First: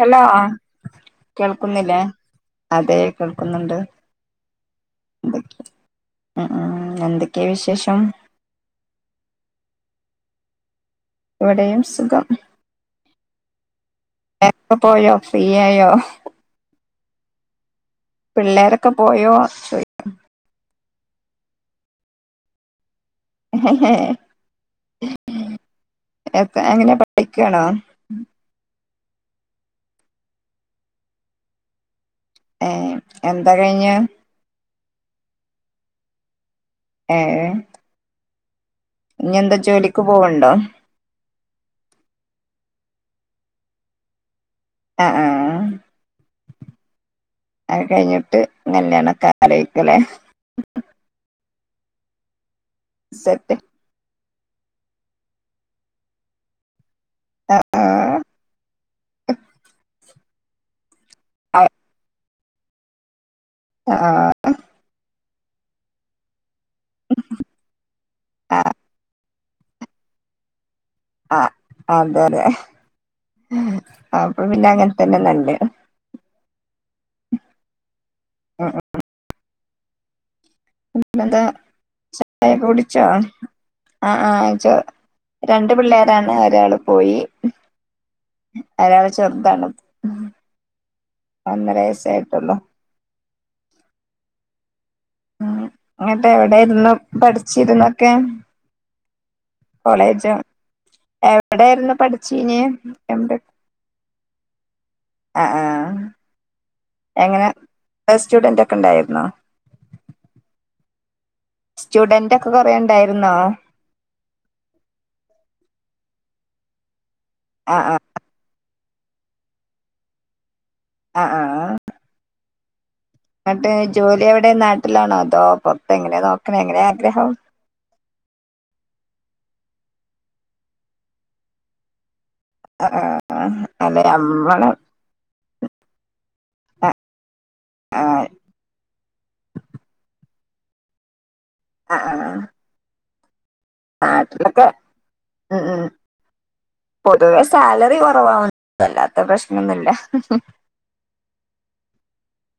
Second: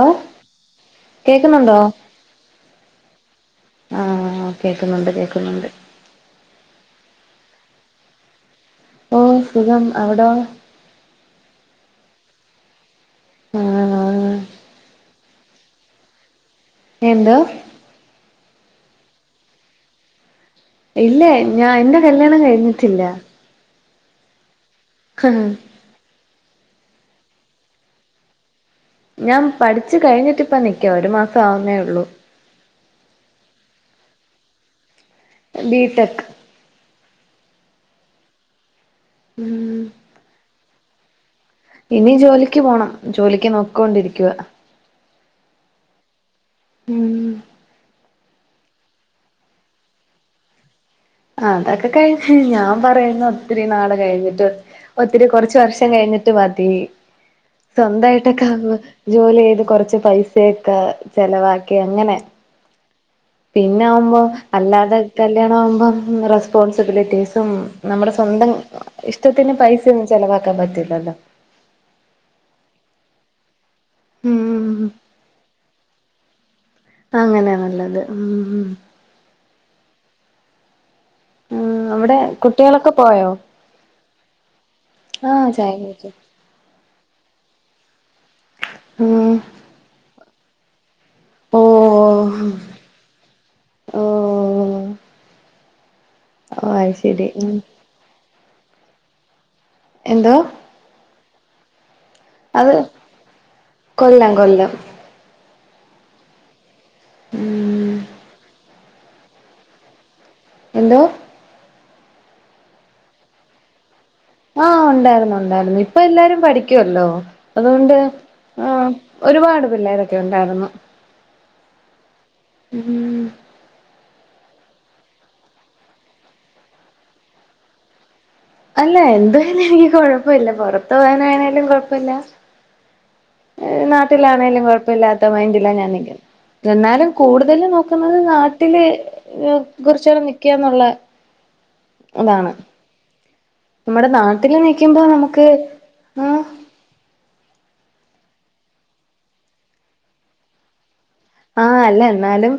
Hello ആഹ് കേക്കുന്നുണ്ടോ കേൾക്കുന്നില്ലേ അതെ കേൾക്കുന്നുണ്ട് ആഹ് കേക്കുന്നുണ്ട് കേക്കുന്നുണ്ട് ഉം എന്തെ ക്കെയാ വിശേഷം ഓഹ് സുഖം അവിടോ ഇവിടേം സുഖം ആണോ പിള്ളേരൊക്കെ പോയോ ഫ്രീ ആയോ എന്തോ പിള്ളേരൊക്കെ പോയോ ചോയ് ഇല്ല ഞാൻ എന്റെ കല്യാണം കഴിഞ്ഞിട്ടില്ല ഏഹ് ആഹ് എങ്ങനെയാ പഠിക്കാണോ ഞാൻ പഠിച്ചു കഴിഞ്ഞിട്ടിപ്പം നിക്കുവാ ഒരു മാസം ആവുന്നേ ഉള്ളൂ ഏഹ് എന്താ കഴിഞ്ഞെ ബി ടെക് ഏഹ് ഇനി എന്താ ഉം ജോലിക്ക് പോവൊണ്ടോ ഇനി ജോലിക്ക് പോണം ജോലിക്ക് നോക്കോണ്ടിരിക്കുവ ആഹ് ആഹ് ഉം അത് കഴിഞ്ഞിട്ട് കല്യാണം ഒക്കെ ആലോചിക്കും അല്ലേ ആഹ് അതൊക്കെ കഴിഞ്ഞ് ഞാൻ പറയുന്നെ സെറ്റ് ഒത്തിരി നാള് കഴിഞ്ഞി ട്ട് ഒത്തിരി കൊറച്ച് വർഷം കഴിഞ്ഞിട്ട് മതി ആ സ്വന്തായിട്ടൊക്കെ ജോലി ചെയ്ത് കൊറച്ച് പൈസയൊക്കെ ആ ചെലവാക്കി ആ അങ്ങനെ പിന്നാവുമ്പോ അല്ലാതെ കല്യാണമ്പം റെസ് പോൺസിബിലിറ്റീസും നമ്മുടെ സ്വന്തം ആ ഇഷ്ടത്തിന് പൈസയൊന്നും ചെലവാക്കാൻ പറ്റി ആഹ് ആന്തറയ അപ്പ പിന്നെ ഉം അങ്ങൻതന്നെ നല്ലെ ആഹ് അങ്ങനെയാ നല്ലത് ഉം ഉം പിന്നെന്താ ഉം അവിടെ ചായ കുട്ടികളൊക്കെ കുടിച്ചോ പോയോ ആഹ് ആഹ് ചോ ആഹ് ചായ രണ്ട് കുടിച്ചു പിള്ളേരാണ് ഒരാളു പോയി ഒരാള് ഉം ചെറുതാണ്. ഓ ഒന്നര വയസെയിട്ടുള്ളൂ. ഓഹ് ഓഹ് ഓഹ് ഇങ്ങിട്ട് എവിടെ ഇരുന്നു ശരി ഉം പഠിച്ചിരുന്നൊക്കെ? കോളേജോ എന്തോ എവിടൊയിരുന്നു പഠി ച്ചിന് അത് എംടെക്ക് കൊല്ലം കൊല്ലം ആഹ് അഹ്. എങ്ങനെ ഉം സ്റ്റുഡന്റ് ഒക്കെ ഉണ്ടായിരുന്നോ? എന്തോ? സ്റ്റുഡന്റ് ഒക്കെ കൊറണ്ടായിരുന്നോ? ആഹ് ഉണ്ടായിരുന്നു ഉണ്ടായിരുന്നു ഇപ്പൊ എല്ലാരും പഠിക്കുവല്ലോ ആഹ് അതുകൊണ്ട് ആഹ് ആ. ഒരുപാട് പിള്ളേരൊക്കെ ഉണ്ടായിരുന്നു. ആ ആ. ഉം എന്നിട്ട് ജോലി അവി ടെ നാട്ടിലാണോ അതോ പൊറത്ത എങ്ങനെയെ നോക്കണ എങ്ങനെയ ആഗ്രഹം? അല്ല എന്തായാലും എനിക്ക് കൊഴപ്പില്ല പുറത്ത് പോകാനായാലും കുഴപ്പല്ല. ആഹ് ആഹ് അല്ലെ നാട്ടിലാണേലും നമ്മള് കുഴപ്പല്ലാത്ത മൈന്റിലാ ഞാൻ നിക്കുന്ന ആഹ് എന്നാലും കൂടുതല് നോക്കുന്നത് ആഹ് നാട്ടില് കുറിച്ചു നീക്കാന്നുള്ളെ ആ ആ. നമ്മുടെ നാട്ടില് നാട്ടിലൊക്കെ നിക്കുമ്പോ നമുക്ക് ഉം ഉം ആഹ് പൊതുവെ സ്‌ സാലറി കൊറവാ വല്ലാത്ത പ്രശ്നൊന്നുല്ല. ആ അല്ല എന്നാലും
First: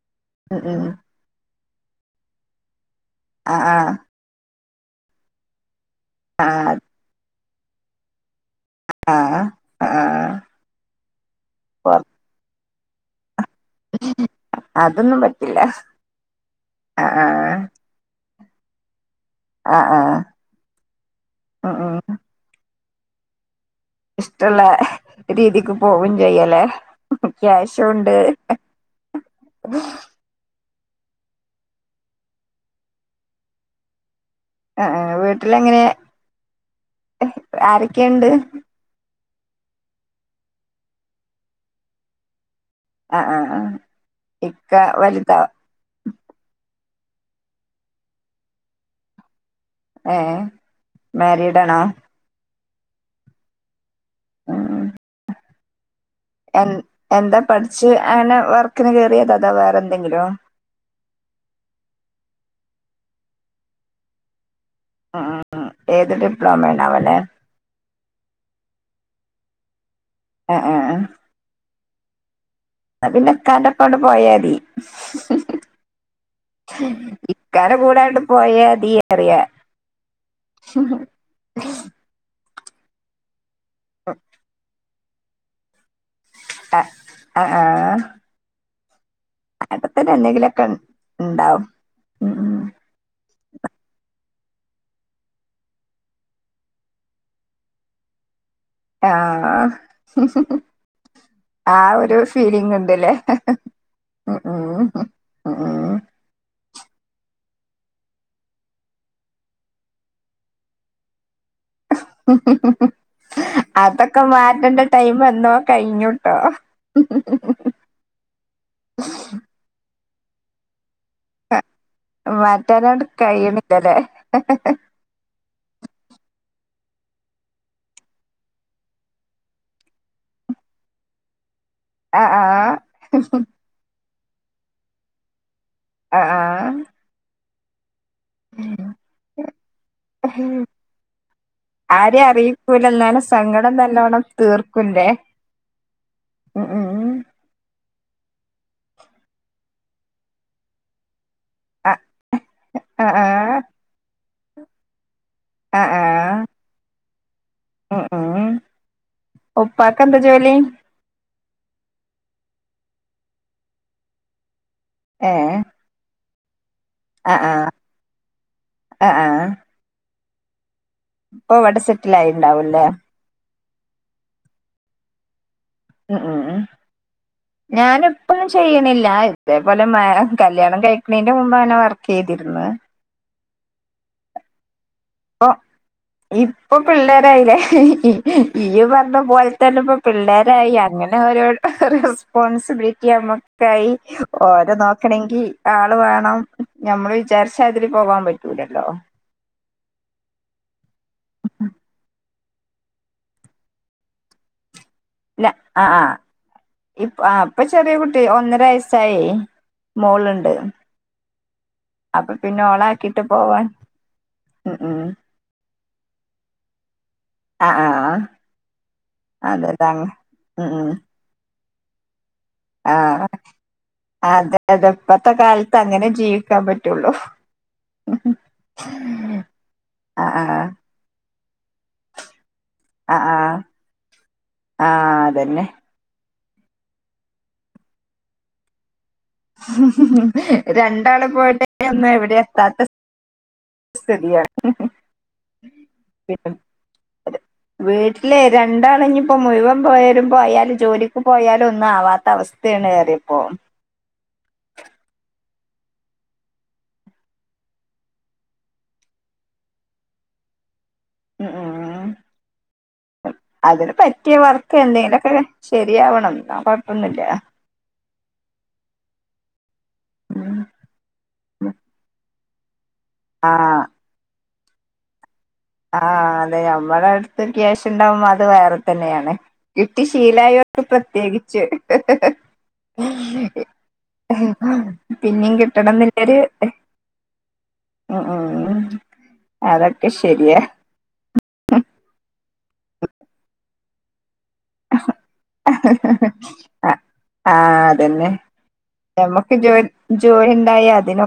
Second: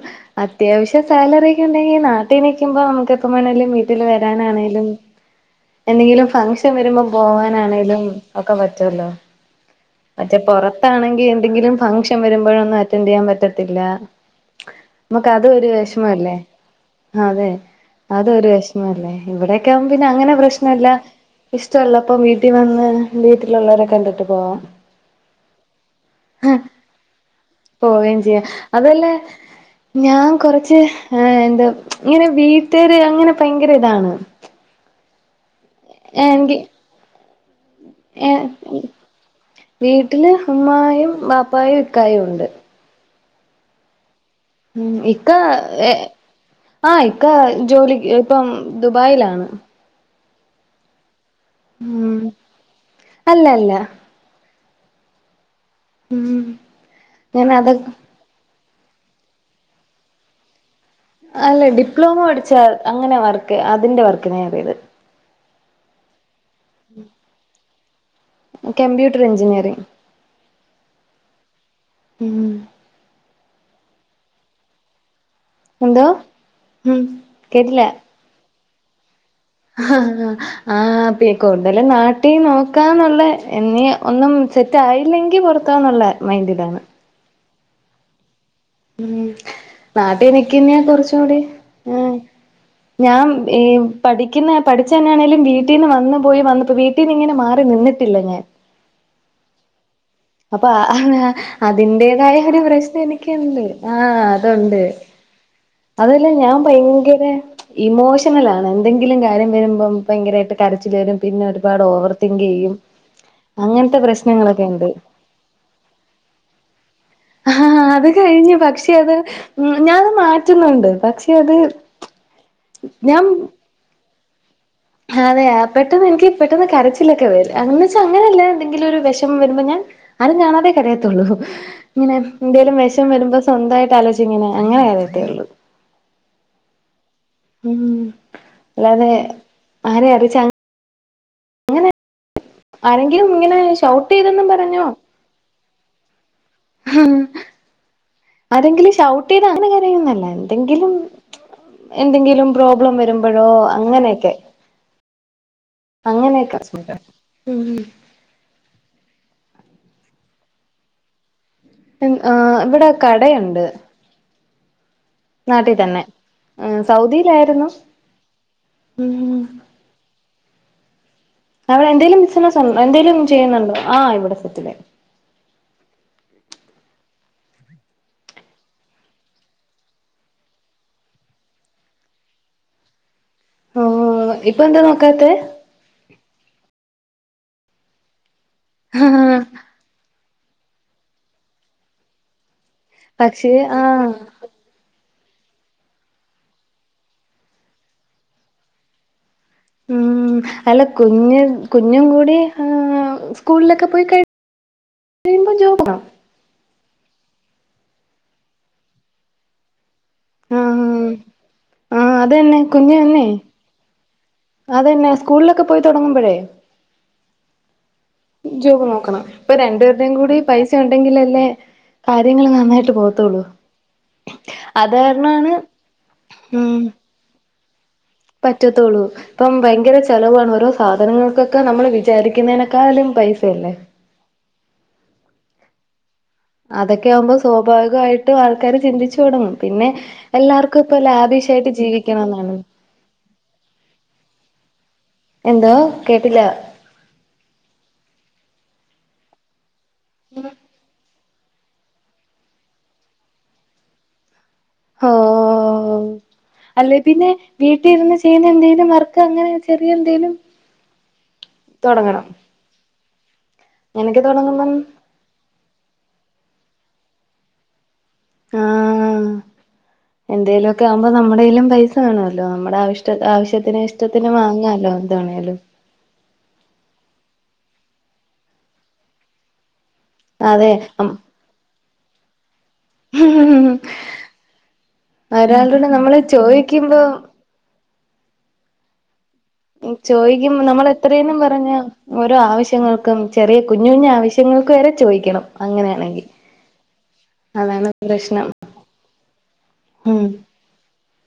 ഉം ഉം അത്യാവശ്യം സാലറിയൊക്കെ ഉണ്ടെങ്കി നാട്ടിൽ നിക്കുമ്പോ നമുക് ക്ക് എപ്പം വേണേലും ആഹ് വീട്ടിൽ വരാനാണെലും എന്തെങ്കിലും ഫംഗ്ഷൻ ആഹ് വരുമ്പോ പോവാൻ ആണേലും ഒക്കെ പറ്റുമല്ലോ. ആഹ് ആഹ് എന്തെങ്കിലും പൊർ ഫംഗ്ഷൻ വരുമ്പോഴൊന്നും അറ്റൻറ് ചെയ്യാൻ പറ്റ ത്തില്ല. അതൊന്നും നമുക്കതു പറ്റില്ല ഒരു വിഷമമല്ലേ ആഹ് അതെ അത് അത് ഒരു വിഷമല്ലേ ഇവിടെക്ക ആഹ് ആവുമ്പോ ആഹ് പിന്നെ ആഹ് അങ്ങനെ പ്രശ്നല്ല ഇഷ്ട ഉം ഉള്ളപ്പോ ഉം വീട്ടിൽ വന്ന് വീട്ടിലുള്ളവരെ കണ്ടിട്ട് പോവാം. ഇഷ്ടള്ള രീതിക്ക് പോവും ചെയ്യല്ലേ. ക്യാഷുണ്ട് പോവയും ചെയ്യാം അതല്ലേ ഞാൻ കൊറച്ച് ആ എന്താ ഇങ്ങനെ വീട്ടാര് അങ്ങനെ ഭയങ്കര ഇതാണ്. ആഹ് ആഹ് എ എങ്കി ആരൊക്കെയുണ്ട്? വീട്ടില് ഉമ്മായും ബാപ്പായും ഇക്കായും ഉണ്ട്. ആ ആ ആ. ഉം ഇക്ക ഏ ആ ഇക്ക ജോലി ഇപ്പം ദുബായിലാണ്. ഏ മാരീഡ് ആണോ? ഉം അല്ല അല്ല. ആ ഉം എൻ എന്താ ഞാൻ അത പഠിച്ചു അങ്ങനെ വർക്കിന് കേറിയത അതാ വേറെ എന്തെങ്കിലോ? അല്ല ഡിപ്ലോമ പഠിച്ച അങ്ങനെ വർക്ക് അതിന്റെ വർക്കിന് കേറിയത്. ഉം ഏത് ഡിപ്ലോമ യാണാവോ ലെ കംമ്പ്യൂട്ടർ എൻജിനീയറിങ്. ആ ആ ആ ഉം അ പിന്നെ ഇക്കാന്റെ ഒപ്പം അങ്ങട് പോയാതി എന്തോ ഉം ഇക്കാടെ കൂടാങ്ങട്ട് പോയ ആ ആ ആ കൂടുതലും നാട്ടീ നോക്കാന്നുള്ള എന്നീ ഒന്നും സെറ്റ് ആയില്ലെങ്കി പൊറത്താന്നുള്ള അ മൈന്റിലാണ് ആ ആ ഉം അവിടെത്തന്നെ നാട്ടി എന്തെങ്കിലൊക്കെ നിക്കുന്നേയാ കൊറച്ചൂടി ഇണ്ടാവും ഉം ഞാൻ ഏ പഠി ക്കുന്ന പഠിച്ചെ നാണേലും വീട്ടീന്നിങ്ങനെ വന്ന് പോയി വന്നു വീട്ടീന്ന് ഇങ്ങനെ മാറി നിന്നിട്ടില്ല ഞാൻ ആ അപ്പൊ ആ അതിന്റെതായ ഒരു ഫീലിംഗ് പ്രശ്നം ഇണ്ട്ല്ലേ എനിക്കുണ്ട് ആ അതുണ്ട് ഉം ഉം ഉം അതല്ലേ ഞാ ഭയങ്കര ഇമോഷണൽ ആണ് എന്തെങ്കിലും കാര്യം വരുമ്പോ ഭയങ്കരായിട്ട് കരച്ചിൽ വരും പിന്നെ [unintelligible] തിങ്ക് ചെയ്യും അങ്ങനത്തെ അതക്കെ പ്രശ്നങ്ങളൊക്കെ മാറ്റേണ്ട ഉണ്ട് ടൈം വന്നോ കയിഞ്ഞുട്ടോ ആഹ് അഹ് അത് കയിഞ്ഞു പക്ഷെ അത് ഞാത് മാറ്റുന്നുണ്ട് പ മാറ്റാനാട്ട് കഴിയണില്ലല്ലേ അതെയാ പെട്ടെന്ന് എനിക്ക് പെട്ടെന്ന് കരച്ചിലെക്കെ വരും അങ്ങന്ച്ചാ അങ്ങനല്ലാ എന്തെങ്കിലൊരു വിഷമം വരുമ്പ ഞാ അത് ഞാനതേ കരയതൊള്ളൂ ഇങ്ങനെ ആ ആ എന്തേലും വിഷം വരുമ്പോ സ്വന്തായിട്ട് ആലോച്ചി ഇങ്ങനെ അങ്ങനെ കരയത്തെ ഉള്ളൂ ആഹ് ആഹ് ഉം അല്ലാതെ ആരെ അറിയിച്ച ആരെ അറിയിക്കൂല്ലാന്നാണ് ആരെങ്കിലും ഇങ്ങനെ സങ്കടം ഷൗട്ട് നല്ലോണം ചെയ്തെന്നും തീർക്കു ആ ആരെങ്കിലും ഷൗട്ട് ചെയ്താ അങ്ങനെ കരയുന്നല്ല എന്തെങ്കിലും ആ എന്തെങ്കിലും പ്രോബ്ലം ആ വരുമ്പഴോ ആ അങ്ങനെയൊക്കെ ആഹ് ആഹ് അങ്ങനെയൊക്കെ [unintelligible] ഉം ഉം ഉപ്പാക്ക് എന്താ ജോലി ആ ഇവിടെ കടയുണ്ട് ഏഹ് നാട്ടിൽ തന്നെ ആ ആഹ് ആഹ് സൗദിയിലായിരുന്നു ആഹ് ആഹ് ഉം ഇപ്പൊ ഇവിടെ അവിടെ എന്തേലും ബിസിനസ് ഉണ്ടോ സെറ്റിലായിണ്ടാവുംല്ലേ എന്തേലും ചെയ്യുന്നുണ്ടോ ആ ഇവിടെ സെറ്റിലായി ഉം ഉം ഞാൻ എപ്പഴും ചെയ്യണില്ല ഇതേ പോലെ മാ കല്യാണം കഴിക്കണേന്റെ മുമ്പ് തന്നെ വർക്ക് ചെയ് തിരുന്ന് ഓ ഓ ഇപ്പൊ എന്താ വ ക്ക് ഇപ്പൊ പിള്ളേരായില്ലേ ഈ പറഞ്ഞ ആഹ് പോലെത്തന്നെ ഇപ്പൊ പിള്ളേരായി അങ്ങനെ ഒരോ റെസ്പോൺസ് പക്ഷേ ആഹ് [unintelligible] ഓരേ നോ ക്കണെങ്കി ആള് വേണം നമ്മള് വിചാരിച്ചാ അതില് പോവാൻ പറ്റൂലല്ലോ ഉം അല്ല കുഞ്ഞ് കുഞ്ഞും കൂടി ആ സ്കൂളിലൊക്കെ പോയി കഴി ഇല്ല കഴിയുമ്പോ ജോബ് ആ വേണം ആ ഇപ്പ ആ ഇപ്പൊ ചെറിയ കുട്ടി ഒന്നര വയസായേ മോളുണ്ടേ ആ അത് തന്നെ കുഞ്ഞു തന്നെ ഉം ഉം അതുതന്നെ സ്കൂളിലൊക്കെ പോയി തുടങ്ങുമ്പോഴേ ആ ആ ജോബ് നോക്കണം ഇപ്പോ രണ്ട് അതെതാണ് പേരുടെയും കൂടി ഉം പൈസ ഉം ഉണ്ടെങ്കിലല്ലേ കാര്യങ്ങള് നന്നായിട്ട് ആ പോത്തുള്ളൂ അതെ അതെ ഇപ്പത്തെ കാലത്ത് അങ്ങനെ ജീവിക്കാൻ ഉം പറ്റുള്ളൂ പറ്റത്തുള്ളൂ ഇപ്പം ഭയങ്കര ആ ചെലവാണ് ആ ഓരോ സാധനങ്ങൾക്കൊക്കെ നമ്മള് വിചാരിക്കുന്നേനക്കാലും പൈസയല്ലേ ആഹ് അതന്നെ അതൊക്കെ ആവുമ്പോ സ്വാഭാവികമായിട്ടും ആൾക്കാര് ചിന്തിച്ച ച്ച് തുടങ്ങും പിന്നെ എല്ലാർക്കും ഇപ്പൊ രണ്ടാള് പോയിട്ട് ലാവിഷായിട്ട് ഒന്നും ജീവിക്കണം എവിടെ എന്നാണ് എത്താത്ത സ്ഥിതിയാണ് എന്തോ കേട്ടില്ല പിന്നെ വീട്ടിലെ രണ്ടാള് ഇനിപ്പോ മുഴുവൻ പോയാലും പോയാലും ജോലി പോയാലും ഒന്നും ആവാത്ത അവസ്ഥയാണ് ഏറിയപ്പോ ഓഹ് അല്ലെ പിന്നെ വീട്ടിരുന്ന് ചെയ്യുന്ന എന്തേലും വർക്ക് അങ്ങനെ ചെറിയ എന്തേലും ഉം ഉം തുടങ്ങണം അതിന് അങ്ങനൊക്കെ പറ്റിയ തുടങ്ങുമ്പം വർക്ക് എന്തേലൊക്കെ ശെരിയാവണം എന്നാ കൊഴപ്പൊന്നില്ല ആഹ് എന്തേലുക്കെ ആവുമ്പോ നമ്മുടേലും പൈസ കാണുവല്ലോ നമ്മുടെ ആവശ്യ ആവശ്യത്തിന് ഇഷ്ടത്തിന് വാങ്ങാലോ എന്താണേലും ആ അതെ നമ്മുടെ അടുത്ത് ക്യാഷ് ഇണ്ടാവുമ്പോ അത് വേറെ തന്നെയാണ് കിട്ടി ശീലായ അതെ ഒക്കെ പ്രത്യേകിച്ച് [unintelligible] [unintelligible] പിന്നിം ഒരാളോട് കിട്ടണം നമ്മള് എന്നില്ലരു ചോദിക്കുമ്പോ [unintelligible] അതൊക്കെ ശരിയാ ചോദിക്കുമ്പോ നമ്മൾ എത്രന്നും പറഞ്ഞ ഓരോ ആവശ്യങ്ങൾക്കും ചെറിയ കുഞ്ഞു കുഞ്ഞ ആവശ്യ ങ്ങൾക്ക് വരെ ചോദിക്കണം അങ്ങനെയാണെങ്കിൽ ആഹ് അതാണ് പ്രശ്നം നമ്മുക്ക് ജോ ഉം ജോലി ഉണ്ടായ അതിനോ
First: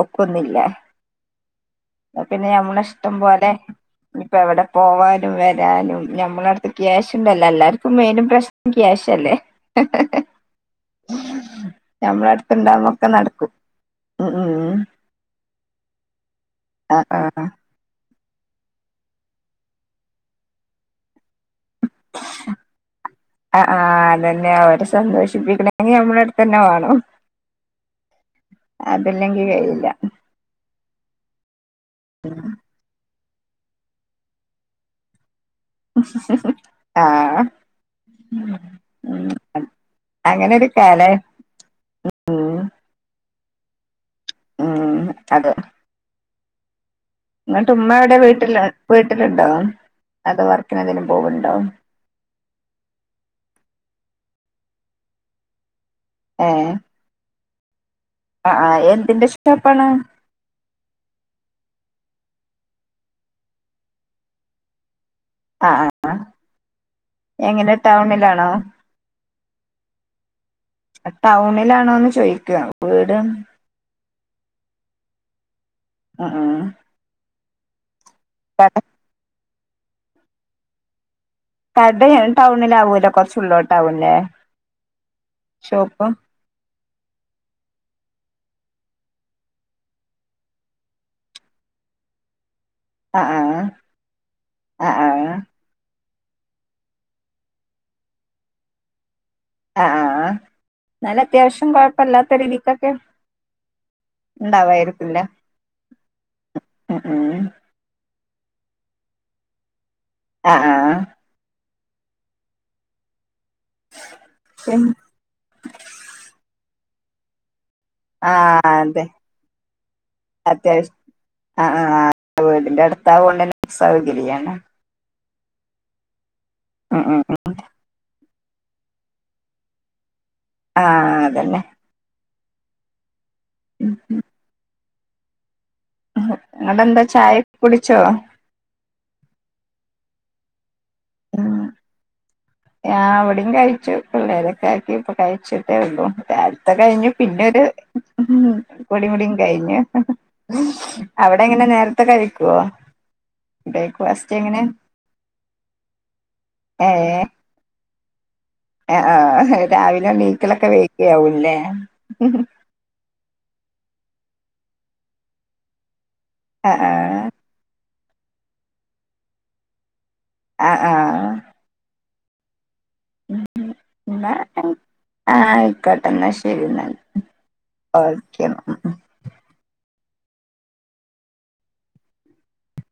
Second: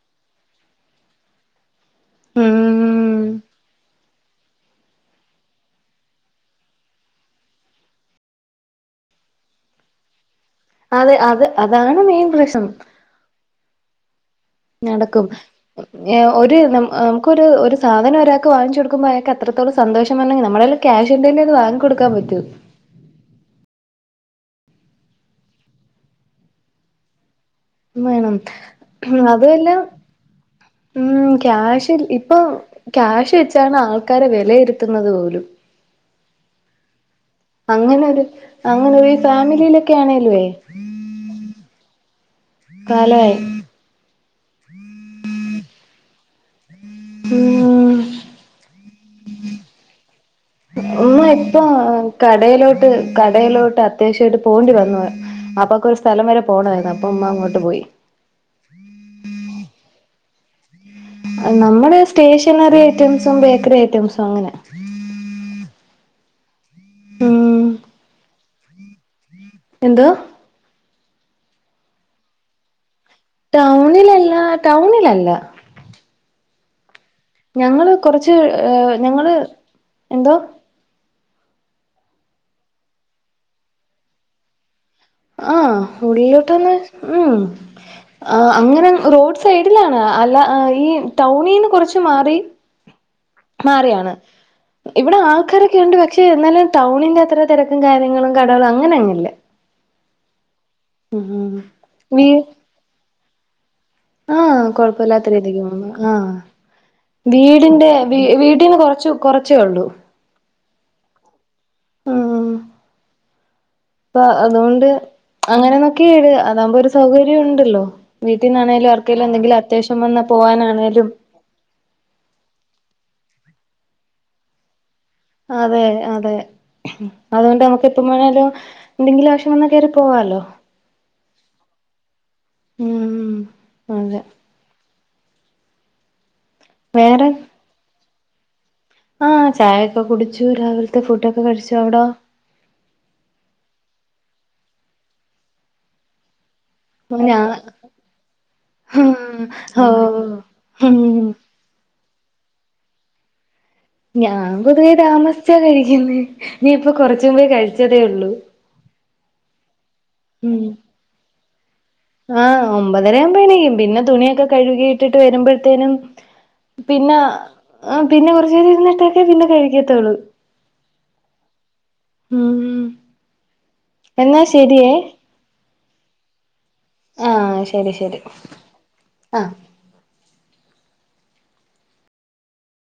ഒക്കുന്നില്ല പിന്നെ ഞമ്മള ഇഷ്ടം ഉം പോലെ ഇപ്പ എവിടെ പോവാനും വരാനും ഞമ്മള അടുത്ത് ക്യാഷ് ഉണ്ടല്ലോ എല്ലാരും മേനും പ്രശ്നക്കയാശല്ലേ അതെ അത് [unintelligible] അതാണ് മെയിൻ ഞമ്മുടെ പ്രശ്നം അടുത്തണ്ടുന്നൊക്കെ നടക്കും ഉം ഉം നടക്കും ഒരു ആഹ് ആഹ് നമുക്കൊരു ഒരു സാധനം ഒരാ വാിച്ച കൊടുക്കോ അത്രത്തോള സന്തോഷംെിൽ നെ ക്യാ് [unintelligible] വാങ്ങി കൊൊടുക്കാൻ പറ്റൂ [unintelligible] സന്തോഷിപ്പിക്കണെങ്കിൽ നമ്മുടെ അടുു തന്നെ വേണം വേണം അത് അതില്ലെങ്കി വല്ല കഴിയില്ല ഉം ക്യാഷിൽ ഇപ്പൊ ക്യാഷ് വെച്ചാണ് ആൾക്കാരെ വിലയിരുത്തുന്നത് പോലും [unintelligible] അങ്ങനെരു അങ്ങനെരു ഉം ഫാമിലിയിലൊക്കെ ആണേലുവേ അങ്ങനെ ഒരു കാലേ ഉം [unintelligible] ഉം അത ങ്ങിട്ട് മ്മ ഉം എവിടെ വീട്ടിൽ വീട്ടിലുണ്ടോ അതോ വർക്കിനെന്തേലും മ് പോവുണ്ടോ ഇപ്പ കടയിലോട്ട് കടയിലോട്ട് അത്യാവശ്യം [unintelligible] പോണ്ടി വന്നു അപ്പൊക്ക് ഒരു സ്ഥലം വരെ പോണമായിരുന്നു അപ്പൊ അമ്മ അങ്ങോട്ട് പോയി ആ ആ എന്തിന്റെ [unintelligible] നമ്മള് സ്റ്റേഷനറി ഐറ്റംസും ബേക്കറി ഐറ്റംസും അങ്ങനെ ആ ആ ഉം എങ്ങനെ ടൗണിലാണോ എന്ത് ടൗണിലാണോന്ന് ചോയിിക്കുവ ടൗണിലല്ല ടൗണിലല്ല ആ ആ ഞങ്ങള് കൊറച്ച് ഏ ഞങ്ങള് എന്തോ [unintelligible] ടൗണില ആാവൂല്ലോ കൊറച്ചുള്ളൂ ടൗണിലേ ആ ഉള്ളിലോട്ട്ന്ന മ് ആ അങ്ങനെ റോഡ് സൈഡിലാണ് അല്ല ഈ ടൗണിൽന്ന് കുറച്ച് മാറി ആഹ് മാറിയാണ് ആഹ് ഇവിടെ ആഹ് ആൾക്കാരൊക്കെണ്ട് പക്ഷെ എന്നാലും ടൗണിന്റെ അത്ര തിരക്കും കാര്യങ്ങളും കടകളും അങ്ങനെ അങ്ങനന്നുല്ലേ ആ ആ എന്നാല അത്യാവശ്യം കൊഴപ്പല്ലാത്ത രീതിക്കൊക്കെ ആ ഉണ്ടാവായിരിക്കില്ല കൊഴപ്പമില്ലാത്ത രീതിക്ക് പോ ആ ഉം ഉം വീടിന്റെ വീട്ടീന്ന് കൊറച്ചു കൊറച്ചേ ഉള്ളൂ ആ ആ പ്പ അതുകൊണ്ട് പിന്ന അങ്ങനെന്നൊക്കെ ഇട് അതാകുമ്പോ ഒരു സൗകര്യം ണ്ടല്ലോ ആഹ് വീട്ടീന്നാണെലും അതെ ആർക്കെലും എന്തെങ്കിലും അത്യാവശ്യം വന്നാ അത്യാവശ്യം പോകാനാണേലും ആഹ് വീടിന്റെ അടുത്താവോണ്ടെന്നെ സൗകര്യണ്. അതെ അതെ ഉം അതുകൊണ്ട് നമുക്ക് എപ്പ വേണാലും എന്തെങ്കിലും ആവശ്യം വന്നാ കേറി പോവാലോ. ആഹ് അതന്നെ ഉം അതെ. ങ്ങടെന്താ വേറെ ചായെക്കെ കുടിച്ചോ ആഹ് ചായൊക്കെ കുടിച്ചു രാവിലെ ഉം ഞാൻ ഇവിടേം കഴിച്ചു ഇവരൊക്കെ ആക്കി ഇപ്പൊ കഴിച്ചിട്ടേ ഉള്ളൂ [unintelligible] ത്ത കഴിഞ്ഞു ഞാ പിന്നൊരു [unintelligible] കഴിഞ്ഞു ഓ ഉം അവിടെങ്ങനെ നേര ത്ത കഴിക്കുവോ ബ്രേക്ക്ഫാസ്റ്റ് ഞാൻ എങ്ങനെ പൊതുവേ താമസിച്ചാ കഴിക്കുന്നേ ഇനിപ്പൊ ഏഹ് കൊറച്ചുമ്പേ കഴിച്ചതേ ഉള്ളൂ ആഹ് രാവിലെ ഉം എണീക്കലൊക്കെ വൈകി ആവൂല്ലേ ആഹ് ഒമ്പതരാമ്പോ എണീക്കും പിന്നെ തുണിയൊക്കെ കഴുകിയിട്ടിട്ട് വരുമ്പോഴ്ത്തേനും ആഹ് പിന്ന ആഹ് പിന്ന കൊറച്ചേരം ഇരുന്നിട്ടൊക്കെ പിന്നെ കഴിക്കത്തൊള്ളൂ ആ ആ ഉം [inaudible] എന്നാ ശരിയേ ആ അയ്ക്കോട്ടെ ന്ന ശെ ശെരി ന്നാല് ആഹ് ശരി ശരി ഓക്കെ ആഹ്